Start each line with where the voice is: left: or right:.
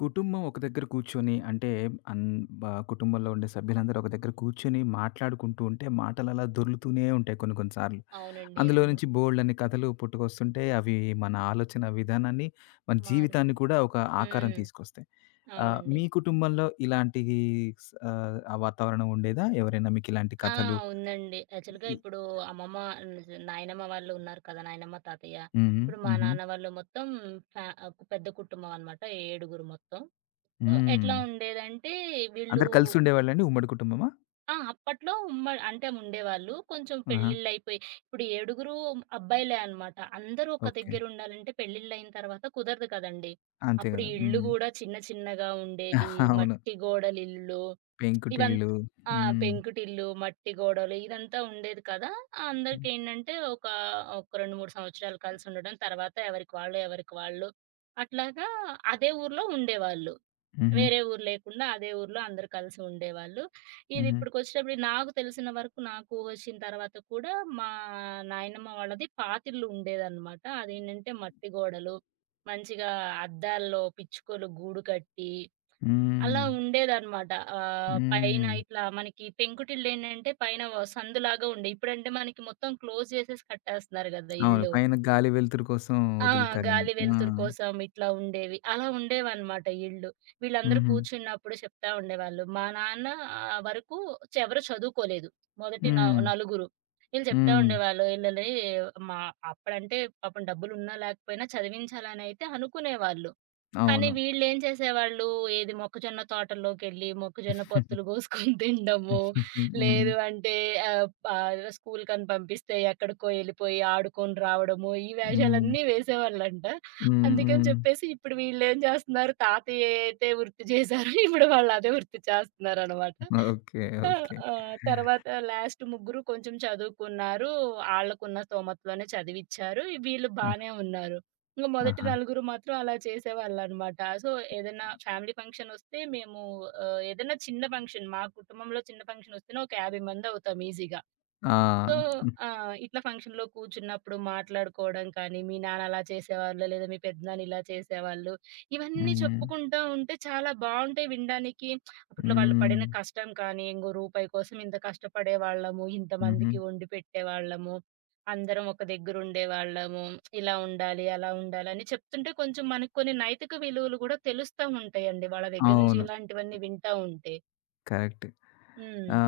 left: కుటుంబం ఒక దగ్గర కూర్చొని అంటే అన్ బ కుటుంబంలో ఉండే సభ్యులందరూ ఒక దగ్గర కూర్చొని మాట్లాడుకుంటూ ఉంటే మాటలు అలా దొర్లుతూనే ఉంటాయి కొన్ని కొన్ని సార్లు.
right: అవునండి.
left: అందులో
right: అవును.
left: నుంచి బోలెడన్ని కథలు పుట్టుకొస్తుంటే అవి మన ఆలోచన విధానాన్ని, మన
right: మారుస్
left: జీవితాన్ని కూడా ఒక ఆకారం
right: హ్మ్.
left: తీసుకొస్తాయి.
right: అవునండి.
left: మీ కుటుంబంలో ఇలాంటివి ఆ వాతావరణం ఉండేదా? ఎవరైనా మీకు ఇలాంటి
right: ఆ!
left: కథలు
right: ఉందండి. యాక్చువల్‌గా
left: ఇ
right: ఇప్పుడు అమ్మమ్మ, నాయనమ్మ వాళ్ళు ఉన్నారు కదా! నాయనమ్మ, తాతయ్య.
left: హుహు.
right: ఇప్పుడు మా
left: హుహు.
right: నాన్న వాళ్ళు మొత్తం పెద్ద కుటుంబం అనమాట. ఏడుగురు మొత్తం. సో,
left: హ్మ్.
right: ఎట్లా ఉండేదంటే వీళ్ళు
left: అందరూ కలిసి ఉండేవాళ్ళండి? ఉమ్మడి కుటుంబమా?
right: ఆ! అప్పట్లో ఉమ్మడి అంటే ఉండేవాళ్ళు. కొంచెం
left: ఆహా!
right: పెళ్ళిళ్ళైపోయి ఇప్పుడు ఏడుగురు అబ్బాయిలే అనమాట. అందరూ ఒక
left: ఓకే.
right: దగ్గర ఉండాలంటే పెళ్ళిళ్ళయిన తర్వాత కుదరదు కదండీ!
left: అంతే
right: అప్పుడు
left: గదా!
right: ఇళ్ళు
left: హ్మ్.
right: గూడా చిన్న చిన్నగా ఉండేవి.
left: అవును.
right: మట్టి గోడలిల్లులు. ఇవంత్
left: పెంకుటిల్లు.
right: ఆ!
left: హ్మ్.
right: పెంకుటిల్లు, మట్టి గోడలు ఇదంతా ఉండేది కదా! అందరికేంటంటే ఒక 2, 3 సంవత్సరాలు కలిసుండడం. తర్వాత ఎవరికి వాళ్ళు, ఎవరికి వాళ్ళు అట్లాగా అదే ఊర్లో ఉండేవాళ్ళు.
left: హుహు.
right: వేరే ఊరు లేకుండా అదే ఊర్లో అందరూ కలిసి ఉండేవాళ్ళు. ఇది
left: హుహు.
right: ఇప్పటికొచ్చేటప్పుడు నాకు తెలిసిన వరకు నాకు ఊహొచ్చిన తర్వాత కూడా మా నాయనమ్మ వాళ్ళది పాతిల్లు ఉండేదనమాట. అదేంటంటే మట్టి గోడలు, మంచిగా అద్దాల్లో పిచ్చుకలు గూడు కట్టి అలా
left: హ్మ్.
right: ఉండేదనమాట. పైన
left: హ్మ్.
right: ఇట్లా మనకి పెంకుటిల్లేంటంటే పైన వ సందులాగా ఉండే. ఇప్పుడంటే మనకి మొత్తం క్లోజ్ జేసేసి కట్టేస్తున్నారు గదా!
left: అవును.
right: ఇల్లు.
left: పైన గాలి వెలుతురు కోసం
right: ఆ!
left: వదులుతారేమో.
right: గాలి
left: ఆ!
right: వెలుతురు కోసం ఇట్లా ఉండేవి. అలా ఉండేవనమాట ఇళ్ళు. వీళ్ళందరూ
left: హుహు.
right: కూర్చున్నప్పుడు చెప్తా ఉండేవాళ్ళు. మా నాన్న వరకు ఎవరు చదువుకోలేదు. మొదటి
left: హ్మ్.
right: నలుగురు. ఈళ్ళు చెప్తా
left: హ్మ్.
right: ఉండేవాళ్ళు. ఈళ్ళని మా అప్పుడంటే పాపం డబ్బులున్నా లేకపోయినా చదివించాలనైతే అనుకునేవాళ్ళు. కానీ
left: అవును.
right: వీళ్ళేం చేసేవాళ్ళు, ఏది మొక్కజొన్న తోటల్లోకెళ్ళి, మొక్కజొన్న పొత్తులు కోసుకొని తినడము,
left: హ్మ్. హ్మ్.
right: లేదు అంటే ఆహ్, ఆహ్, స్కూల్‌కని పంపిస్తే ఎక్కడికో ఎళ్ళిపోయి ఆడుకొని రావడము, ఈ
left: హ్మ్.
right: వేషాలన్నీ వేసేవాళ్ళంట. అందుకని
left: హ్మ్.
right: చెప్పేసి ఇప్పుడు వీళ్ళేం జేస్తున్నారు, తాతయ్య అయితే వృత్తి జేసారో ఇప్పుడు వాళ్ళదే వృత్తి చేస్తున్నారనమాట.
left: ఓకే.
right: ఆ!
left: ఓకే.
right: ఆ! తర్వాత లాస్ట్ ముగ్గురు కొంచెం చదువుకున్నారు. ఆళ్ళకున్న స్తోమతలోనే చదివిచ్చారు. వీళ్ళు
left: ఆ!
right: బానే ఉన్నారు. ఇంక మొదటి
left: ఆహా!
right: నలుగురు మాత్రం అలా చేసేవాళ్ళనమాట. సో, ఏదైనా ఫ్యామిలీ ఫంక్షనొస్తే మేము ఏదైనా చిన్న ఫంక్షన్ మా కుటుంబంలో చిన్న ఫంక్షనొస్తేనే ఒక 50 మందవుతాం ఈజీగా.
left: ఆ!
right: సో, ఇట్లా ఫంక్షన్‌లో కూర్చున్నప్పుడు మాట్లాడుకోవడం కానీ, మీ నాన్న అలా చేసేవాళ్ళు, లేదా మీ పెద్దనాన్న ఇలా చేసేవాళ్ళు, ఇవన్నీ
left: హ్మ్.
right: చెప్పుకుంటా ఉంటే చాలా బావుంటాయి వినడానికి. అప్పట్లో వాళ్ళు
left: హ్మ్.
right: పడిన కష్టం కానీ, ఇంగో రూపాయి కోసం ఇంత కష్టపడేవాళ్ళము,
left: హుహు.
right: ఇంతమందికి వండి పెట్టేవాళ్ళము, అందరం ఒక దగ్గర ఉండేవాళ్ళము, ఇలా ఉండాలి, అలా ఉండాలి అని చెప్తుంటే కొంచెం మనకు కొన్ని నైతిక విలువలు కూడా తెలుస్తా ఉంటాయండి. వాళ్ళ దగ్గర నుంచి
left: అవును.
right: ఇలాంటివన్నీ వింటా ఉంటే.
left: కరెక్ట్.
right: హ్మ్.
left: ఆ!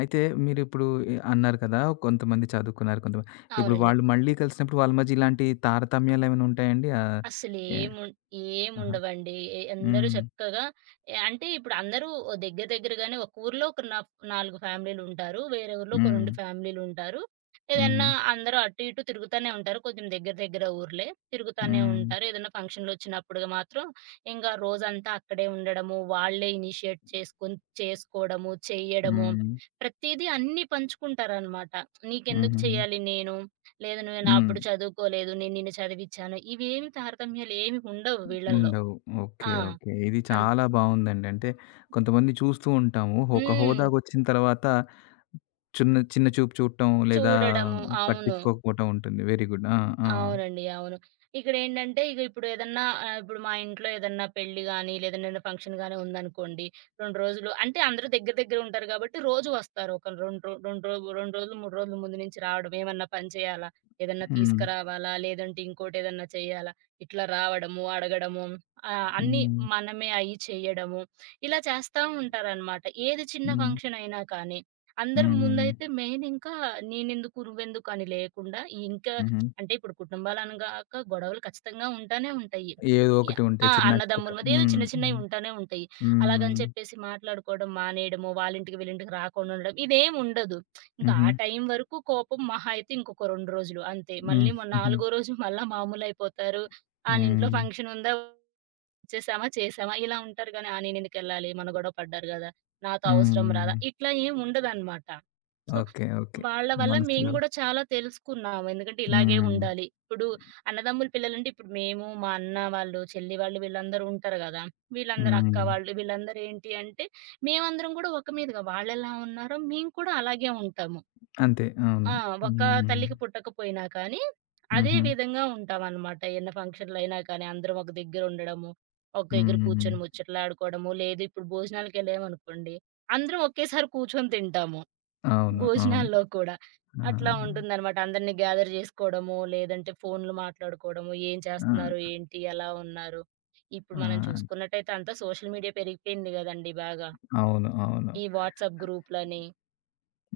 left: అయితే మీరిప్పుడు అన్నారు కదా! కొంతమంది చదువుకున్నారు. కొంతమంది ఇప్పుడు
right: అవునండి.
left: వాళ్ళు మళ్ళీ కలిసినప్పుడు వాళ్ళ మధ్య ఇలాంటి తారతమ్యాలేమైనా ఉంటాయండి? ఆహ్, ఏ
right: అసలేముం
left: ఆహా!
right: ఏముండవండి. అందరూ
left: హ్మ్.
right: చక్కగా అంటే ఇప్పుడు అందరూ ఓ దగ్గర దగ్గరగానే ఒక ఊర్లో ఒక 4 ఫ్యామిలీలుంటారు. వేరే ఊర్లో ఒక
left: హ్మ్.
right: 2 ఫ్యామిలీలుంటారు.
left: హుహు.
right: ఏదన్నా అందరూ అటు ఇటు తిరుగుతానే ఉంటారు. కొంచెం దగ్గర దగ్గర ఊర్లే. తిరుగుతానే
left: హ్మ్.
right: ఉంటారు. ఏదైనా ఫంక్షన్‌లొచ్చినప్పుడుగా మాత్రం ఇంక రోజంతా అక్కడే ఉండడము, వాళ్ళే ఇనిషియేట్ చేసుకొని చేసుకోవడము, చెయ్యడము,
left: హ్మ్.
right: ప్రతీదీ అన్నీ పంచుకుంటారనమాట. "నీకెందుకు
left: హుహుహు.
right: చేయాలి నేను? లేదు నువ్వు నా
left: హ్మ్.
right: అప్పుడు చదువుకోలేదు. నేను నిన్ను చదివిచ్చాను. ఇవేమి తారతమ్యాలు ఏమి ఉండవు వీళ్ళల్లో.
left: ఉండవు. ఓకే.
right: ఆ!
left: ఓకే. ఇది
right: అన్
left: చాలా బావుందండి. అంటే కొంతమంది చూస్తూ ఉంటాము. ఒక
right: హ్మ్.
left: హోదాకొచ్చిన తర్వాత చిన్న చూపు చూడటం లేదా
right: చూడడము. అవును.
left: పట్టించుకోకపోవటం ఉంటుంది. Very good. ఆ! ఆ!
right: అవునండి. అవును. ఇక్కడేంటంటే ఇగ ఇప్పుడు ఏదన్నా ఇప్పుడు మా ఇంట్లో ఏదన్నా పెళ్లి గాని, లేదంటే ఏదైనా ఫంక్షన్ గాని ఉందనుకోండి. 2 రోజులు అంటే అందరూ దగ్గర దగ్గర ఉంటారు కాబట్టి రోజు వస్తారు. ఒక 2 రోజులు, 3 రోజులు ముందు నుంచి రావడం. ఏమన్నా పని చేయాలా? ఏదన్నా
left: హ్మ్.
right: తీసుకురావాలా? లేదంటే ఇంకోటేదన్నా చేయాలా? ఇట్లా రావడము, అడగడము అన్నీ
left: హ్మ్.
right: మనమే అయి చేయడము. ఇలా చేస్తా ఉంటారనమాట. ఏది చిన్న
left: హ్మ్.
right: ఫంక్షన్ అయినా కానీ. అందరి
left: హ్మ్.
right: ముందైతే మెయిన్ ఇంకా నేనెందుకు, నువ్వెందుకు అని లేకుండా ఇంకా
left: హుహు.
right: అంటే ఇప్పుడు కుటుంబాలనగాక గొడవలు ఖచ్చితంగా ఉంటానే ఉంటాయి.
left: ఏదో ఒకటి
right: యాహ్!
left: ఉంటాయి.
right: ఆ!
left: చిన్నా చితకా.
right: అన్నదమ్ముల మధ్య ఏదో
left: హ్మ్.
right: చిన్న చిన్నయి
left: హ్మ్.
right: ఉంటానే ఉంటాయి.
left: హ్మ్.
right: అలాగని చెప్పేసి మాట్లాడుకోవడం మానేయడము, వాళ్ళింటికి వీళ్ళింటికి రాకుండా ఉండడం ఇదేం ఉండదు. ఇంకా
left: హుహు.
right: ఆ టైం వరకు కోపం మహా అయితే ఇంకొక 2 రోజులు అంతే.
left: హ్మ్.
right: మళ్ళీ
left: హుహు.
right: నాలుగో రోజు మళ్ళా మామూలయిపోతారు. ఆనింట్లో
left: హ్మ్.
right: ఫంక్షన్ ఉందా చేశామా? చేశామా? ఇలా ఉంటారు గానీ, "ఆ! నేనెందుకెళ్ళాలి? మన గొడవ పడ్డారు గదా! నాతో అవసరం రాదా?"
left: హ్మ్.
right: ఇట్లా ఏం ఉండదనమాట. So,
left: okay. ఓకే.
right: వాళ్ళ వల్ల మేము
left: మనసులో.
right: గూడా చాలా తెలుసుకున్నాము. ఎందుకంటే, ఇలాగే
left: హ్మ్.
right: ఉండాలి. ఇప్పుడు అన్నదమ్ముల పిల్లలంటే, ఇప్పుడు మేము, మా అన్న వాళ్ళు, చెల్లి వాళ్ళు వీళ్ళందరూ ఉంటారు గదా! వీళ్ళందరూ
left: హ్మ్.
right: అక్క వాళ్ళు, వీళ్ళందరూ ఏంటి అంటే, మేమందరం గూడా ఒక మీదగా వాళ్ళెలా ఉన్నారో మేము కూడా అలాగే ఉంటాము.
left: అంతే. అవును.
right: ఆ! ఒక
left: హ్మ్.
right: తల్లికి పుట్టకపోయినా కానీ, అదే
left: హుహు.
right: విధంగా ఉంటామనమాట. ఎన్ని ఫంక్షన్‌లైనా కానీ అందరం ఒక దగ్గర ఉండడము, ఒక దగ్గర
left: హ్మ్.
right: కూర్చొని ముచ్చట్లాడుకోవడము, లేదు ఇప్పుడు భోజనాలకెళ్ళామనుకోండి, అందరం ఒకేసారి కూర్చొని తింటాము.
left: అవును. అవును.
right: భోజనాల్లో కూడా.
left: ఆ!
right: అట్లా ఉంటుందనమాట. అందరిని గ్యాదర్ జేసుకోవడము, లేదంటే ఫోన్లు మాట్లాడుకోవడము, ఏం చేస్తున్నారు?
left: ఆ!
right: ఏంటి? ఎలా ఉన్నారు? ఇప్పుడు
left: ఆ!
right: మనం చూసుకున్నట్టయితే అంతా సోషల్ మీడియా పెరిగిపోయింది గదండీ బాగా.
left: అవును. అవును.
right: ఈ వాట్సాప్ గ్రూప్‌లని,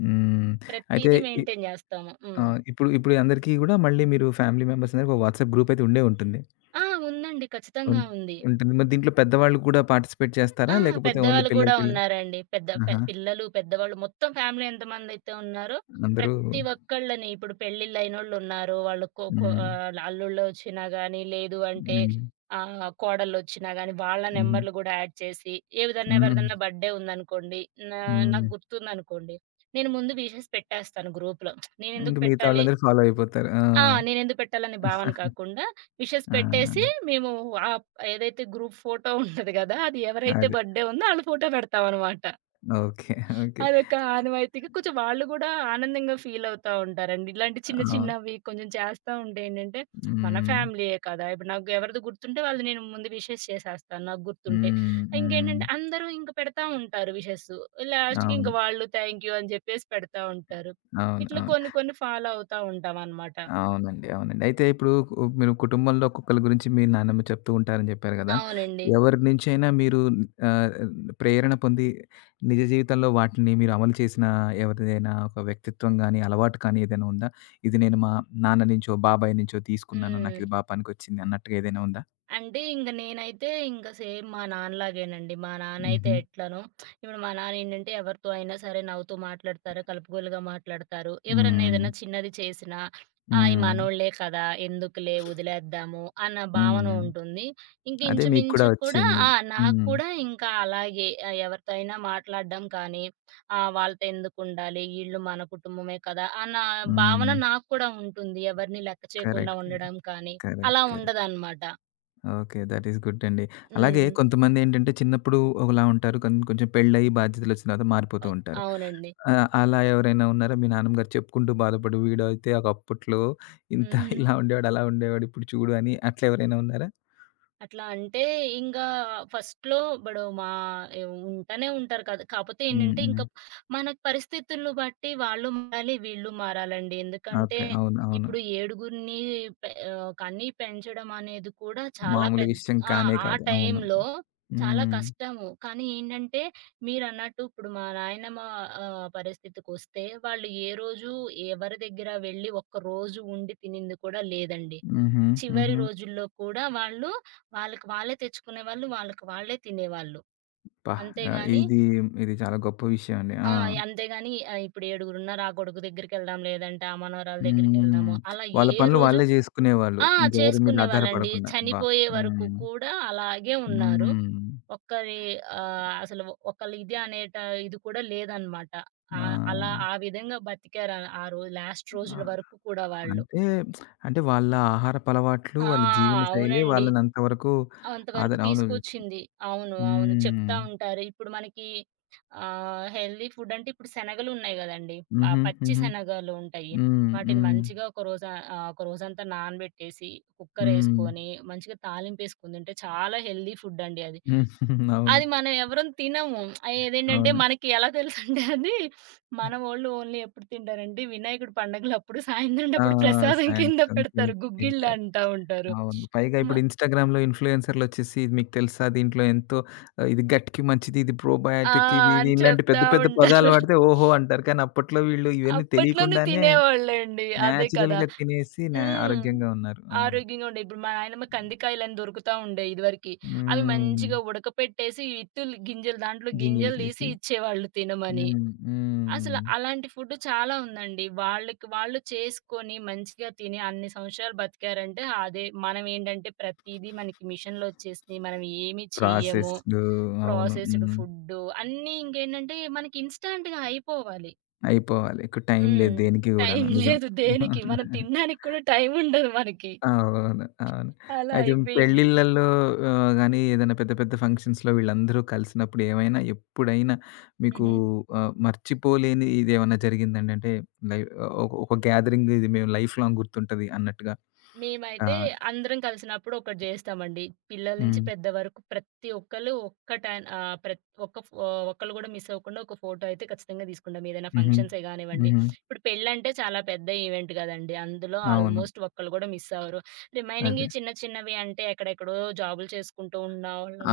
left: హ్మ్. అయితే
right: ప్రతీదీ
left: ఇ
right: మెయింటైన్ జేస్తాము. హ్మ్.
left: ఆహ్, ఇప్పుడు ఇప్పుడు అందరికీ గూడా మళ్ళీ మీరు ఫ్యామిలీ మెంబర్స్ అందరికి ఒక వాట్సాప్ గ్రూప్ అయితే ఉండే ఉంటుంది.
right: ఆ! ఉందండి.
left: ఉం
right: ఖచ్చితంగా ఉంది.
left: ఉంటుంది. మరి దీంట్లో పెద్దవాళ్ళు కూడా పార్టిసిపేట్ చేస్తారా?
right: ఆ!
left: లేకపోతే ఓన్లీ
right: పెద్దవాళ్ళు
left: పిల్లలు
right: గూడా
left: పిల్లలు
right: ఉన్నారండి. పెద్ద పె
left: ఆహా!
right: పిల్లలు, పెద్దవాళ్ళు మొత్తం ఫ్యామిలీ ఎంతమందైతే ఉన్నారో
left: అందరూ
right: ప్రతి ఒక్కళ్ళని ఇప్పుడు పెళ్ళిళ్ళైనోళ్ళున్నారు. వాళ్ళు కొ కొ
left: హ్మ్.
right: ఆహ్, అల్లుళ్ళొచ్చినా గానీ, లేదు అంటే
left: హ్మ్.
right: ఆహ్, కోడళ్ళొచ్చినా గానీ, వాళ్ళ
left: హ్మ్.
right: నంబర్‌లు గూడా యాడ్ చేసి, ఏ విధన్నా
left: హ్మ్.
right: ఎవరిదన్నా బర్త్‌డే ఉందనుకోండి, నా
left: హ్మ్.
right: నాకు గుర్తుందనుకోండి, నేను ముందు విషెస్ పెట్టేస్తాను గ్రూప్‌లో.
left: ఇంక
right: నేనెందుకు
left: మిగతా
right: పెట్టాలి?
left: వాళ్ళందరూ ఫాలో అయిపోతారు. ఆ!
right: ఆ! నేనెందుకు పెట్టాలనే భావన కాకుండా విషెస్
left: ఆ!
right: పెట్టేసి మేము ఆప్ ఏదైతే గ్రూప్ ఫోటో ఉంటది గదా! అది ఎవరైతే
left: అదే.
right: బర్త్‌డే ఉందో ఆళ్ళ ఫోటో పెడతామనమాట.
left: ఓకే. ఓకే.
right: అదొక ఆనవాయితీగా కొంచెం వాళ్ళు గూడా ఆనందంగా ఫీలవుతా ఉంటారండి. ఇలాంటి చిన్న
left: ఆ!
right: చిన్నవి కొంచెం చేస్తా ఉంటే ఏంటంటే మన
left: హ్మ్.
right: ఫ్యామిలీయే కదా! ఇప్పుడు నాకు ఎవరిది గుర్తుంటే వాళ్ళది నేను ముందు విషెస్ చేసేస్తాను నాకు గుర్తుంటే.
left: హ్మ్. హ్మ్.
right: ఇంకేంటంటే అందరూ ఇంక పెడతా ఉంటారు విషెస్సు. లాస్ట్‌కి ఇంక
left: అవును.
right: వాళ్ళు థాంక్ యూ అని జెప్పేసి పెడతా ఉంటారు.
left: అవును.
right: ఇట్లా
left: అవును.
right: కొన్ని కొన్ని ఫాలో అవుతా ఉంటామనమాట.
left: అవునండి. అవునండి. అయితే ఇప్పుడు మీరు కుటుంబంలో ఒక్కొక్కళ్ళ గురించి మీ నాన్నమ్మ చెప్తూ ఉంటారని జెప్పారు గదా!
right: అవునండి.
left: ఎవరి నుంచైనా మీరు ఆహ్, ప్రేరణ పొంది నిజ జీవితంలో వాటిని మీరు అమలు చేసిన ఎవరిదైనా ఒక వ్యక్తిత్వం గాని, అలవాటు కానీ ఏదైనా ఉందా? ఇది నేను మా నాన్న నుంచో, బాబాయ్ నుంచో తీసుకున్నాను.
right: హ్మ్.
left: నాకిది బా పనికొచ్చింది అన్నట్టుగా ఏదైనా ఉందా?
right: అంటే ఇంక నేనైతే ఇంక సేమ్ మా నాన్నలాగేనండి. మా నాన్నయితే
left: హుహు.
right: ఎట్లనో ఇప్పుడు మా నాన్నేంటంటే ఎవరితో అయినా సరే నవ్వుతూ మాట్లాడతారు, కలుపుగోలుగా మాట్లాడతారు. ఎవరన్నా
left: హ్మ్.
right: ఏదన్నా చిన్నది చేసినా, ఆ! ఈ
left: హ్మ్.
right: మనోళ్ళే కదా! ఎందుకులే వదిలేద్దాము అన్న భావన
left: హ్మ్.
right: ఉంటుంది. ఇంక
left: అదే మీకు కూడా
right: ఇంచుమించు కూడా
left: వచ్చింది.
right: ఆ! నాకు
left: హ్మ్.
right: కూడా ఇంకా అలాగే ఎవరితో అయినా మాట్లాడడం కానీ, ఆ! వాళ్ళతో ఎందుకుండాలి? ఈళ్ళు మన కుటుంబమే కదా! అన్న భావన
left: హ్మ్.
right: నాకు కూడా ఉంటుంది. ఎవరిని లెక్క చేయకుండా
left: కరెక్ట్. కరెక్ట్.
right: ఉండడం కానీ,
left: కరెక్ట్.
right: అలా
left: కరెక్ట్.
right: ఉండదనమాట.
left: ఓకే. థట్ ఈస్ గుడ్ అండి. అలాగే
right: హ్మ్.
left: కొంతమందేంటంటే చిన్నప్పుడు ఒకలా ఉంటారు. కానీ కొంచెం పెళ్ళయి బాధ్యతలొచ్చిన తర్వాత మారిపోతూ
right: ఓకే.
left: ఉంటారు.
right: అవునండి.
left: అలా ఎవరైనా ఉన్నారా? మీ నాన్నమ్మగారు చెప్పుకుంటూ బాధపడు వీడైతే ఒకప్పట్లో ఇంత
right: హుహు.
left: ఇలా ఉండేవాడు, అలా ఉండేవాడు. ఇప్పుడు చూడు అని అట్లా ఎవరైనా ఉన్నారా?
right: అట్లా అంటే ఇంగా ఫస్ట్‌లో ఇప్పుడు మా ఉంటానే ఉంటారు కదా! కాపోతే
left: హ్మ్.
right: ఏంటంటే
left: హ్మ్.
right: ఇంకా మనకు పరిస్థితులను బట్టి వాళ్ళు మారాలి, వీళ్ళు మారాలండి. ఎందుకంటే
left: ఓకే. అవును. అవును.
right: ఇప్పుడు ఏడుగురిని కని పెంచడం అనేది కూడా చాలా
left: మామూలు
right: పెద్ద
left: విషయం
right: ఆ!
left: కానే
right: ఆ
left: కాదు. అవును.
right: టైంలో చాలా
left: హ్మ్.
right: కష్టము. కానీ ఏంటంటే మీరన్నట్టు ఇప్పుడు మా నాయనమ్మ పరిస్థితికొస్తే వాళ్ళు ఏ రోజు ఎవరి దగ్గర వెళ్లి ఒక్కరోజు ఉండి తినింది కూడా లేదండి.
left: హుహు.
right: చివరి
left: హుహు.
right: రోజుల్లో కూడా వాళ్ళు, వాళ్ళకి వాళ్ళే తెచ్చుకునేవాళ్ళు, వాళ్ళకి వాళ్ళే తినేవాళ్ళు.
left: అబ్బా! ఆహ్,
right: అంతేగాని
left: ఇది ఇది చాలా గొప్ప విషయం అండి. ఆ!
right: ఆ! అంతేగాని ఇప్పుడు ఏడుగురున్నారు ఆ కొడుకు దగ్గరికెళ్దాం, లేదంటే ఆ మనవరాలు
left: హ్మ్.
right: దగ్గరికెళ్దాము, అలా
left: వాళ్ళ
right: ఏ
left: పనులు
right: రోజు
left: వాళ్ళే జేసుకునేవాళ్ళు.
right: ఆ!
left: ఇంకెవరి మీద
right: చేసుకునేవాళ్ళండి.
left: ఆధారపడకుండా. అబ్బా!
right: చనిపోయే వరకు
left: హ్మ్.
right: కూడా అలాగే ఉన్నారు.
left: హ్మ్.
right: ఒక్కరి అసలు ఒకళ్ళ ఇది ఇది కూడా లేదనమాట. అలా
left: ఆ!
right: ఆ విధంగా బతికారు ఆ ఆ రోజు లాస్ట్
left: ఆ!
right: రోజుల వరకు కూడా వాళ్ళు.
left: అంటే, అంటే వాళ్ళ ఆహారపలవాట్లు,
right: ఆ!
left: వాళ్ళ జీవన శైలే
right: అవునండి.
left: వాళ్ళని అంతవరకు
right: అంతవరకు
left: అవును.
right: తీసుకొచ్చింది. అవును. అవును. చెప్తా
left: హ్మ్.
right: ఉంటారు. ఇప్పుడు మనకి హెల్తీ ఫుడ్ అంటే ఇప్పుడు శనగలున్నాయి గదండీ! ఆ
left: హుహు.
right: పచ్చి
left: హుహు.
right: శనగలు ఉంటాయి.
left: హ్మ్.
right: వాటిని
left: హ్మ్.
right: మంచిగా ఒక రోజు ఒక రోజంతా నానబెట్టేసి,
left: హ్మ్.
right: కుక్కరేసుకొని, మంచిగా తాలింపేసుకొని తింటే చాలా హెల్తీ ఫుడ్ అండి అది.
left: హ్మ్. అవును.
right: అది మనం ఎవరం తినము. అదేంటంటే
left: అవును.
right: మనకి ఎలా తెలుసంటే అది మనవోళ్ళు ఓన్లీ ఎప్పుడు తింటారంటే వినాయకుడి పండగలప్పుడు సాయంత్రం
left: ఆ!
right: అప్పుడు ప్రసాదం కింద
left: సాయంత్రం తిన్
right: పెడతారు. గుగ్గిళ్ళు
left: తింటారు.
right: అంటా ఉంటారు.
left: అవును. పైగా
right: మ
left: ఇప్పుడు ఇన్‌స్టాగ్రామ్‌లో ఇన్‌ఫ్లూయెన్సర్‌లొచ్చేసి ఇది మీకు తెలుసా? దీంట్లో ఎంతో ఇది గట్‌కి మంచిది, ఇది
right: ఆ!
left: ప్రోబయాటిక్ ఇది ఇది
right: అని
left: ఇలాంటి
right: చెప్తా
left: పెద్ద పెద్ద పదాలు
right: ఉంటారు.
left: వాడితే ఓహో! అంటారు. కానీ అప్పట్లో వీళ్ళు ఇవన్నీ
right: అప్పట్లోనే
left: తెలియకుండానే
right: తినేవాళ్ళండి. అదే కదా!
left: నేచురల్‌గా తినేసి
right: హ్మ్.
left: ఆరోగ్యంగా ఉన్నారు. అవును.
right: ఆరోగ్యంగా ఉండే. ఇప్పుడు మా నాయనమ్మ కందికాయలని దొరుకుతా ఉండే ఇదివరకి. అవి
left: హ్మ్.
right: మంచిగా ఉడకపెట్టేసి, విత్తులు గింజలు దాంట్లో
left: గింజలు
right: గింజలు తీసి
left: తీసి.
right: ఇచ్చేవాళ్ళు తినమని.
left: హ్మ్.
right: అసల
left: హ్మ్.
right: అలాంటి ఫుడ్ చాలా ఉందండి. వాళ్ళకి వాళ్ళు చేసుకొని మంచిగా తిని అన్ని సంవత్సరాలు బతికారంటే అదే. మనమేంటంటే ప్రతీదీ మనకి మిషన్‌లో వచ్చేసినియి. మనం ఏమి చెయ్యము.
left: ప్రాసెస్‌డు అవును.
right: ప్రాసెస్డ్
left: హ్మ్.
right: ఫుడ్డు అన్నీ ఇంకేంటంటే మనకి ఇన్‌స్టాంట్‌గా అయిపోవాలి.
left: అయిపోవాలి. ఇక టైం లేదు
right: హ్మ్.
left: దేనికి
right: టైం
left: గూడాను. నిజం.
right: లేదు దేనికి. మనం తినడానికి కూడా టైం ఉండదు మనకి.
left: అవును. అవును.
right: అలా
left: అయితే
right: అయిపోయింది.
left: పెళ్ళిళ్ళల్లో గాని ఏదైనా పెద్ద పెద్ద ఫంక్షన్స్‌లో వీళ్ళందరూ కలిసినప్పుడు ఏమైనా ఎప్పుడైనా మీకు
right: హుహు.
left: మర్చిపోలేని ఇదేమన్నా జరిగిందండి? అంటే లైవ్ ఒక ఒక గ్యాదరింగ్ ఇది మేము లైఫ్ లాంగ్ గుర్తుంటది అన్నట్టుగా. ఆ!
right: మేమైతే అందరం కలిసినప్పుడు ఒకటి జేస్తామండి. పిల్లల నుంచి
left: హ్మ్.
right: పెద్ద వరకు ప్రతి ఒక్కళ్ళు ఒక్క టాన్ ఆహ్, ప్రత్ ఒక్క ఫో ఒక్కళ్ళు గూడా మిస్ అవ్వకుండా ఒక ఫోటో అయితే ఖచ్చితంగా తీసుకుంటాం. ఏదైనా
left: హుహు.
right: ఫంక్షన్సే గానివ్వండి,
left: హుహు.
right: ఇప్పుడు పెళ్ళంటే చాలా పెద్ద ఈవెంట్ గదండీ! అందులో
left: అవును.
right: ఆల్మోస్ట్ ఒక్కళ్ళు గూడా మిస్ అవ్వరు.
left: అదే.
right: రిమైనింగ్‌వి చిన్న చిన్నవి అంటే ఎక్కడెక్కడో జాబులు చేసుకుంటూ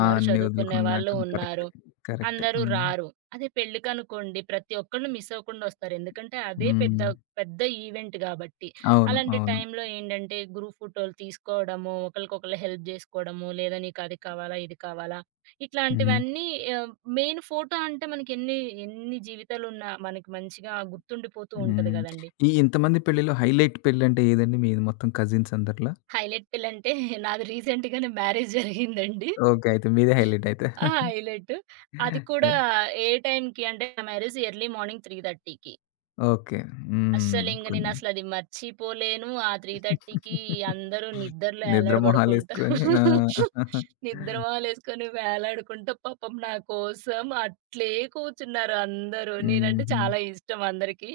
left: ఆ! అన్నీ
right: చదువుకునే వాళ్ళు
left: వదులుకున్నాటం కరెక్టే.
right: ఉన్నారు.
left: కరెక్టే.
right: అందరూ
left: హ్మ్.
right: రారు. అదే పెళ్ళికనుకోండి ప్రతి ఒక్కళ్ళు మిస్ అవ్వకుండా ఒస్తారు. ఎందుకంటే అదే పెద్ద
left: హ్మ్.
right: పెద్ద ఈవెంట్ గాబట్టి.
left: అవును.
right: అలాంటి
left: అవును.
right: టైంలో ఏంటంటే, గ్రూప్ ఫోటోలు తీసుకోవడము, ఒకళ్ళకొకళ్ళు హెల్ప్ జేసుకోవడము, లేదా నీకు అది కావాలా? ఇది కావాలా?
left: హుహు.
right: ఇట్లాంటివన్నీ ఆహ్, మెయిన్ ఫోటో అంటే మనకెన్ని జీవితాలున్నా మనకి మంచిగా గుర్తుండిపోతూ ఉంటది
left: హ్మ్.
right: గదండీ.
left: ఈ ఇంతమంది పెళ్ళిలో హైలైట్ పెళ్ళంటే ఏదండి మీది మొత్తం కజిన్స్ అందరిలో?
right: హైలైట్ పిల్లంటే నాది రీసెంట్‌గానే మ్యారేజ్ జరిగిందండి.
left: ఓకే. అయితే మీదే హైలైట్ అయితే.
right: ఆ! హైలైట్. అది కూడా ఏ టైంకి అంటే, నా మ్యారేజ్ ఎర్లీ మార్నింగ్ 3:30కి.
left: ఓకే. హ్మ్.
right: అస్సలింక
left: కొన్ని
right: నేనసలది మర్చిపోలేను. ఆ 3:30కి అందరూ నిద్రలో
left: నిద్ర
right: ఏలాడబడుకుంటా,
left: మొహాలేసుకొని ఆ!
right: నిద్రమాలేసుకొని వేలాడుకుంటా పాపం నా కోసం అట్లే కూర్చున్నారు అందరూ. నేనంటే
left: హుహు.
right: చాలా ఇష్టం అందరికీ.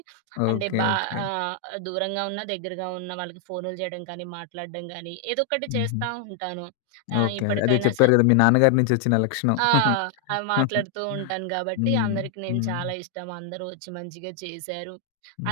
right: అంటే
left: ఓకే. ఓకే.
right: ఆహ్, దూరంగా ఉన్న, దగ్గరగా ఉన్న వాళ్ళకి ఫోనులు జేయడం కానీ, మాట్లాడడం గానీ, ఏదో ఒకటి
left: హుహు.
right: చేస్తా ఉంటాను. ఆహ్,
left: ఓకే. అదే
right: ఇప్పటికైనా స
left: చెప్పారు గదా! మీ నాన్నగారి నుంచి వచ్చిన లక్షణం.
right: ఆ! అది మాట్లాడుతూ ఉంటాను గాబట్టి,
left: హ్మ్.
right: అందరికి నేను
left: హ్మ్.
right: చాలా ఇష్టం. అందరూ వచ్చి మంచిగా చేశారు.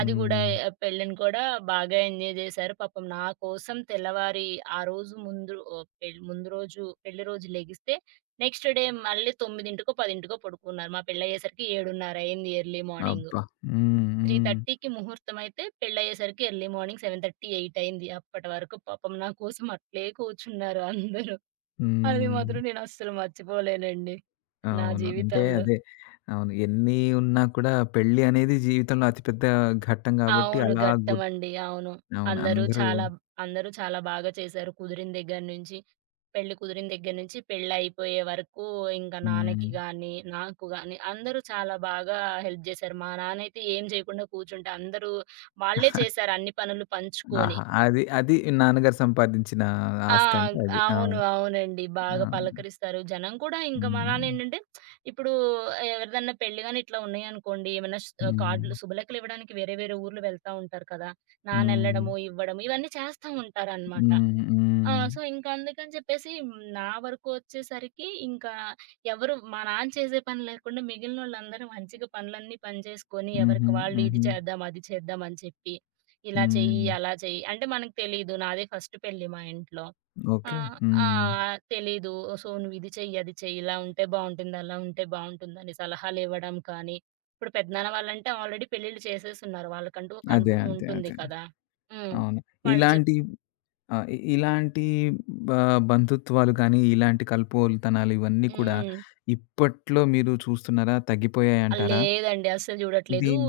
right: అది గూడా పెళ్ళిని కూడా బాగా ఎంజాయ్ జేశారు. పాపం నా కోసం తెల్లవారి ఆ రోజు ముందు ఓహ్, పెళ్ ముందు రోజు పెళ్లి రోజు లెగిస్తే, నెక్స్ట్ డే మళ్ళీ 9కో, 10కో పడుకున్నారు. మా పెళ్ళయ్యేసరికి 7:30 అయింది ఎర్లీ మార్నింగ్.
left: అబ్బా! హ్మ్. హ్మ్.
right: 3:30కి ముహూర్తం అయితే పెళ్ళయ్యేసరికి ఎర్లీ మార్నింగ్ 7:30, 8 అయింది. అప్పటి వరకు పాపం నా కోసం అట్లే కూర్చున్నారు అందరూ. అది
left: హ్మ్.
right: మాత్రం నేనస్సలు మర్చిపోలేనండి. నా
left: అవును. అంటే
right: జీవితంలో.
left: అదే. అవును. ఎన్ని ఉన్నా కూడా పెళ్లి అనేది జీవితంలో అతిపెద్ద ఘట్టం గాబట్టి
right: అవును.
left: అలా
right: ఘట్టమండి. అవును.
left: అవును.
right: అందరూ
left: అందరూ
right: చాలా అందరూ చాలా బాగా చేశారు. కుదిరిన దగ్గర నుంచి పెళ్లి కుదిరిన దగ్గర నుంచి పెళ్లయిపోయే వరకు ఇంకా
left: హ్మ్.
right: నాన్నకి గాని, నాకు గాని అందరూ చాలా బాగా హెల్ప్ జేశారు. మా నాన్నయితే ఏం చేయకుండా కూర్చుంటే అందరూ వాళ్ళే చేశారు అన్ని పనులు పంచుకొని.
left: ఆహా! అది అది నాన్నగారు సంపాదించిన
right: ఆ!
left: ఆస్తి అంటే అది.
right: అవును.
left: అవును.
right: అవునండి. బాగా
left: అవును.
right: పలకరిస్తారు. జనం కూడా ఇంకా
left: హ్మ్.
right: మనానేంటంటే ఇప్పుడు ఎవరిదన్నా పెళ్లి గాని ఇట్లా ఉన్నాయనుకోండి, ఏమైనా
left: హ్మ్.
right: కార్డులు, శుభలేఖలు ఇవ్వడానికి వేరే వేరే ఊర్లు వెళ్తా ఉంటారు కదా!
left: హ్మ్.
right: నానెళ్ళడము, ఇవ్వడము ఇవన్నీ చేస్తా ఉంటారనమాట.
left: హ్మ్.
right: ఆ!
left: హ్మ్.
right: సో, ఇంకా అందుకని చెప్పేసి నా వరకు వచ్చేసరికి ఇంకా ఎవరు మా నాన్న చేసే పని లేకుండా మిగిలినోళ్ళందరూ మంచిగా పనులన్నీ పని చేసుకొని
left: హుహు.
right: ఎవరికి వాళ్ళు ఇది
left: హుహు.
right: చేద్దాం, అది చేద్దాం అని చెప్పి ఇలా చెయ్యి,
left: హ్మ్.
right: అలా చెయ్యి అంటే మనకు తెలీదు. నాదే ఫస్ట్ పెళ్లి మా ఇంట్లో. ఆ!
left: ఓకే.
right: ఆ!
left: హ్మ్.
right: తెలీదు. సో, నువ్విది చెయ్యి, అది చెయ్యి, ఇలా ఉంటే బావుంటుంది, అలా ఉంటే బావుంటుందని సలహాలివ్వడం కానీ, ఇప్పుడు పెద్దనాన్న వాళ్ళంటే ఆల్రెడీ పెళ్ళిళ్ళు చేసేసున్నారు. వాళ్ళకంటూ ఒక
left: అదే.
right: అనుభవం
left: అదే.
right: ఉంటుంది
left: అదే.
right: కదా! హ్మ్.
left: అవును.
right: వాళ్ళు చెప్
left: ఇలాంటి ఆ! ఇలాంటి బ బంధుత్వాలు కానీ, ఇలాంటి కలుపోలుతనాలు ఇవన్నీ కూడా
right: హ్మ్.
left: ఇప్పట్లో మీరు చూస్తున్నారా?
right: ఆ!
left: తగ్గిపోయాయంటారా?
right: లేదండి. అస్సలు చూడట్లేదు.
left: దీన్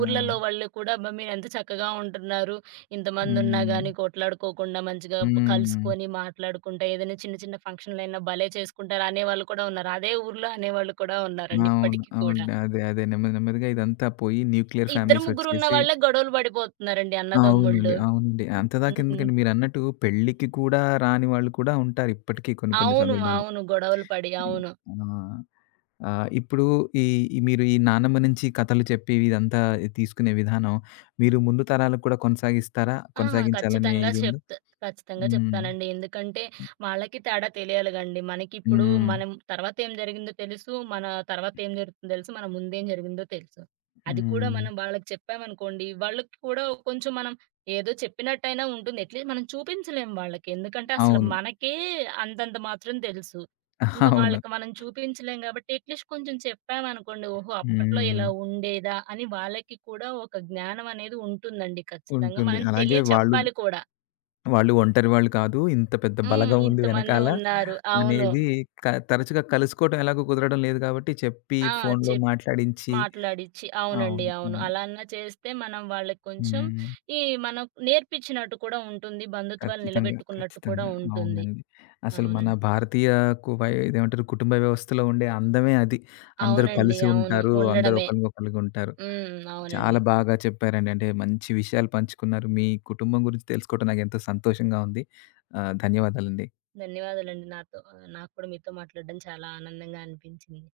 left: ఆ!
right: వాళ్ళు కూడా అబ్బా! మీరెంత చక్కగా ఉంటున్నారు. ఇంతమందున్నా
left: హ్మ్.
right: గానీ కొట్లాడుకోకుండా మంచిగా
left: హ్మ్.
right: కలుసుకొని మాట్లాడుకుంటా ఏదైనా చిన్న చిన్న ఫంక్షన్‌లైనా భలే చేసుకుంటారు అనేవాళ్ళు కూడా ఉన్నారు. అదే ఊర్లో అనేవాళ్ళు కూడా ఉన్నారండి
left: అవును.
right: ఇప్పటికి కూడా.
left: అవునండి. అదే. అదే. నెమ్మది నెమ్మదిగా ఇదంతా పోయి న్యూక్లియర్
right: ఇద్దరు
left: ఫ్యామిలీస్
right: ముగ్గురున్న
left: ఒచ్చేసి
right: వాళ్ళే గొడవలు పడిపోతున్నారండి
left: అవునండి.
right: అన్నదమ్ముళ్ళు.
left: అవునండి. అంతదాకా
right: హ్మ్.
left: ఎందుకండి మీరన్నట్టు పెళ్ళికి కూడా రాని వాళ్ళు కూడా ఉంటారు ఇప్పటికీ కొన్ని కొన్ని
right: అవును.
left: సందర్భాల్లో.
right: అవును. గొడవలు పడి అవును.
left: ఆ! ఆహ్, ఇప్పుడు ఈ ఈ మీరు ఈ నానమ్మ నుంచి కథలు చెప్పి ఇదంతా తీసుకునే విధానం మీరు ముందు తరాలకు కూడా కొనసాగిస్తారా?
right: ఆ!
left: కొనసాగించాలనే
right: ఖచ్చితంగా
left: ఇదుందా?
right: చెప్తా. ఖచ్చితంగా
left: హ్మ్.
right: చెప్తానండి. ఎందుకంటే వాళ్ళకి తేడా తెలియాలి గండి. మనకిప్పుడు
left: హ్మ్.
right: మనం తర్వాత ఏం జరిగిందో తెలుసు. మన తర్వాత ఏం జరుగుతుందో తెలుసు. మన ముందేం జరిగిందో తెలుసు. అది కూడా
left: హ్మ్.
right: మనం వాళ్ళకి చెప్పామనుకోండి, వాళ్ళకి కూడా కొంచెం మనం ఏదో చెప్పినట్టయినా ఉంటుంది. అట్లీస్ట్ మనం చూపించలేం వాళ్ళకి. ఎందుకంటే అసలు
left: అవును.
right: మనకే అంతంత మాత్రం తెలుసు. ఇంకా
left: అవును.
right: వాళ్ళకి మనం చూపించలేం కాబట్టి అట్‌లీస్ట్ కొంచెం చెప్పామనుకోండి. ఓహో! అప్పట్లో
left: హ్మ్.
right: ఇలా ఉండేదా? అని వాళ్ళకి కూడా ఒక జ్ఞానం అనేది ఉంటుందండి ఖచ్చితంగా.
left: ఉంటుంది.
right: మనం
left: అలాగే వాళ్ళు
right: తెలియచెప్పాలి కూడా.
left: వాళ్ళు ఒంటరి వాళ్ళు కాదు. ఇంత పెద్ద
right: హ్మ్.
left: బలగం ఉంది
right: ఇంతమంది
left: వెనకాల
right: ఉన్నారు. అవును.
left: అనేది తరచుగా కలుసుకోవటం ఎలాగో కుదరడం లేదు కాబట్టి చెప్పి
right: ఆ!
left: ఫోన్‌లో
right: చెప్
left: మాట్లాడించి
right: మాట్లాడిచ్చి అవునండి.
left: అవును.
right: అవును.
left: అవును.
right: అలా అన్నా చేస్తే మనం వాళ్ళకి కొంచెం
left: హ్మ్.
right: ఈ మనం నేర్పించినట్టు కూడా ఉంటుంది. బంధుత్వాలు
left: ఖచ్చితంగా.
right: నిలబెట్టుకున్నట్టు కూడా
left: ఖచ్చితంగా.
right: ఉంటుంది.
left: అవునండి. అసలు మన
right: అవునండి.
left: భారతీయ ఇదేమంటారు కుటుంబ వ్యవస్థలో ఉండే అందమే అది. అందరూ
right: అవునండి.
left: కలిసి
right: అవును.
left: ఉంటారు. అందరూ
right: ఉండడమే.
left: ఒకరికొకలుగా ఉంటారు.
right: హ్మ్. అవునండి.
left: చాలా బాగా చెప్పారండి. అంటే మంచి విషయాలు పంచుకున్నారు. మీ కుటుంబం గురించి తెలుసుకోవడం నాకెంతో సంతోషంగా ఉంది. ధన్యవాదాలండి.
right: ధన్యవాదాలండి. నాతో నాకు కూడా మీతో మాట్లాడడం చాలా ఆనందంగా అనిపించింది.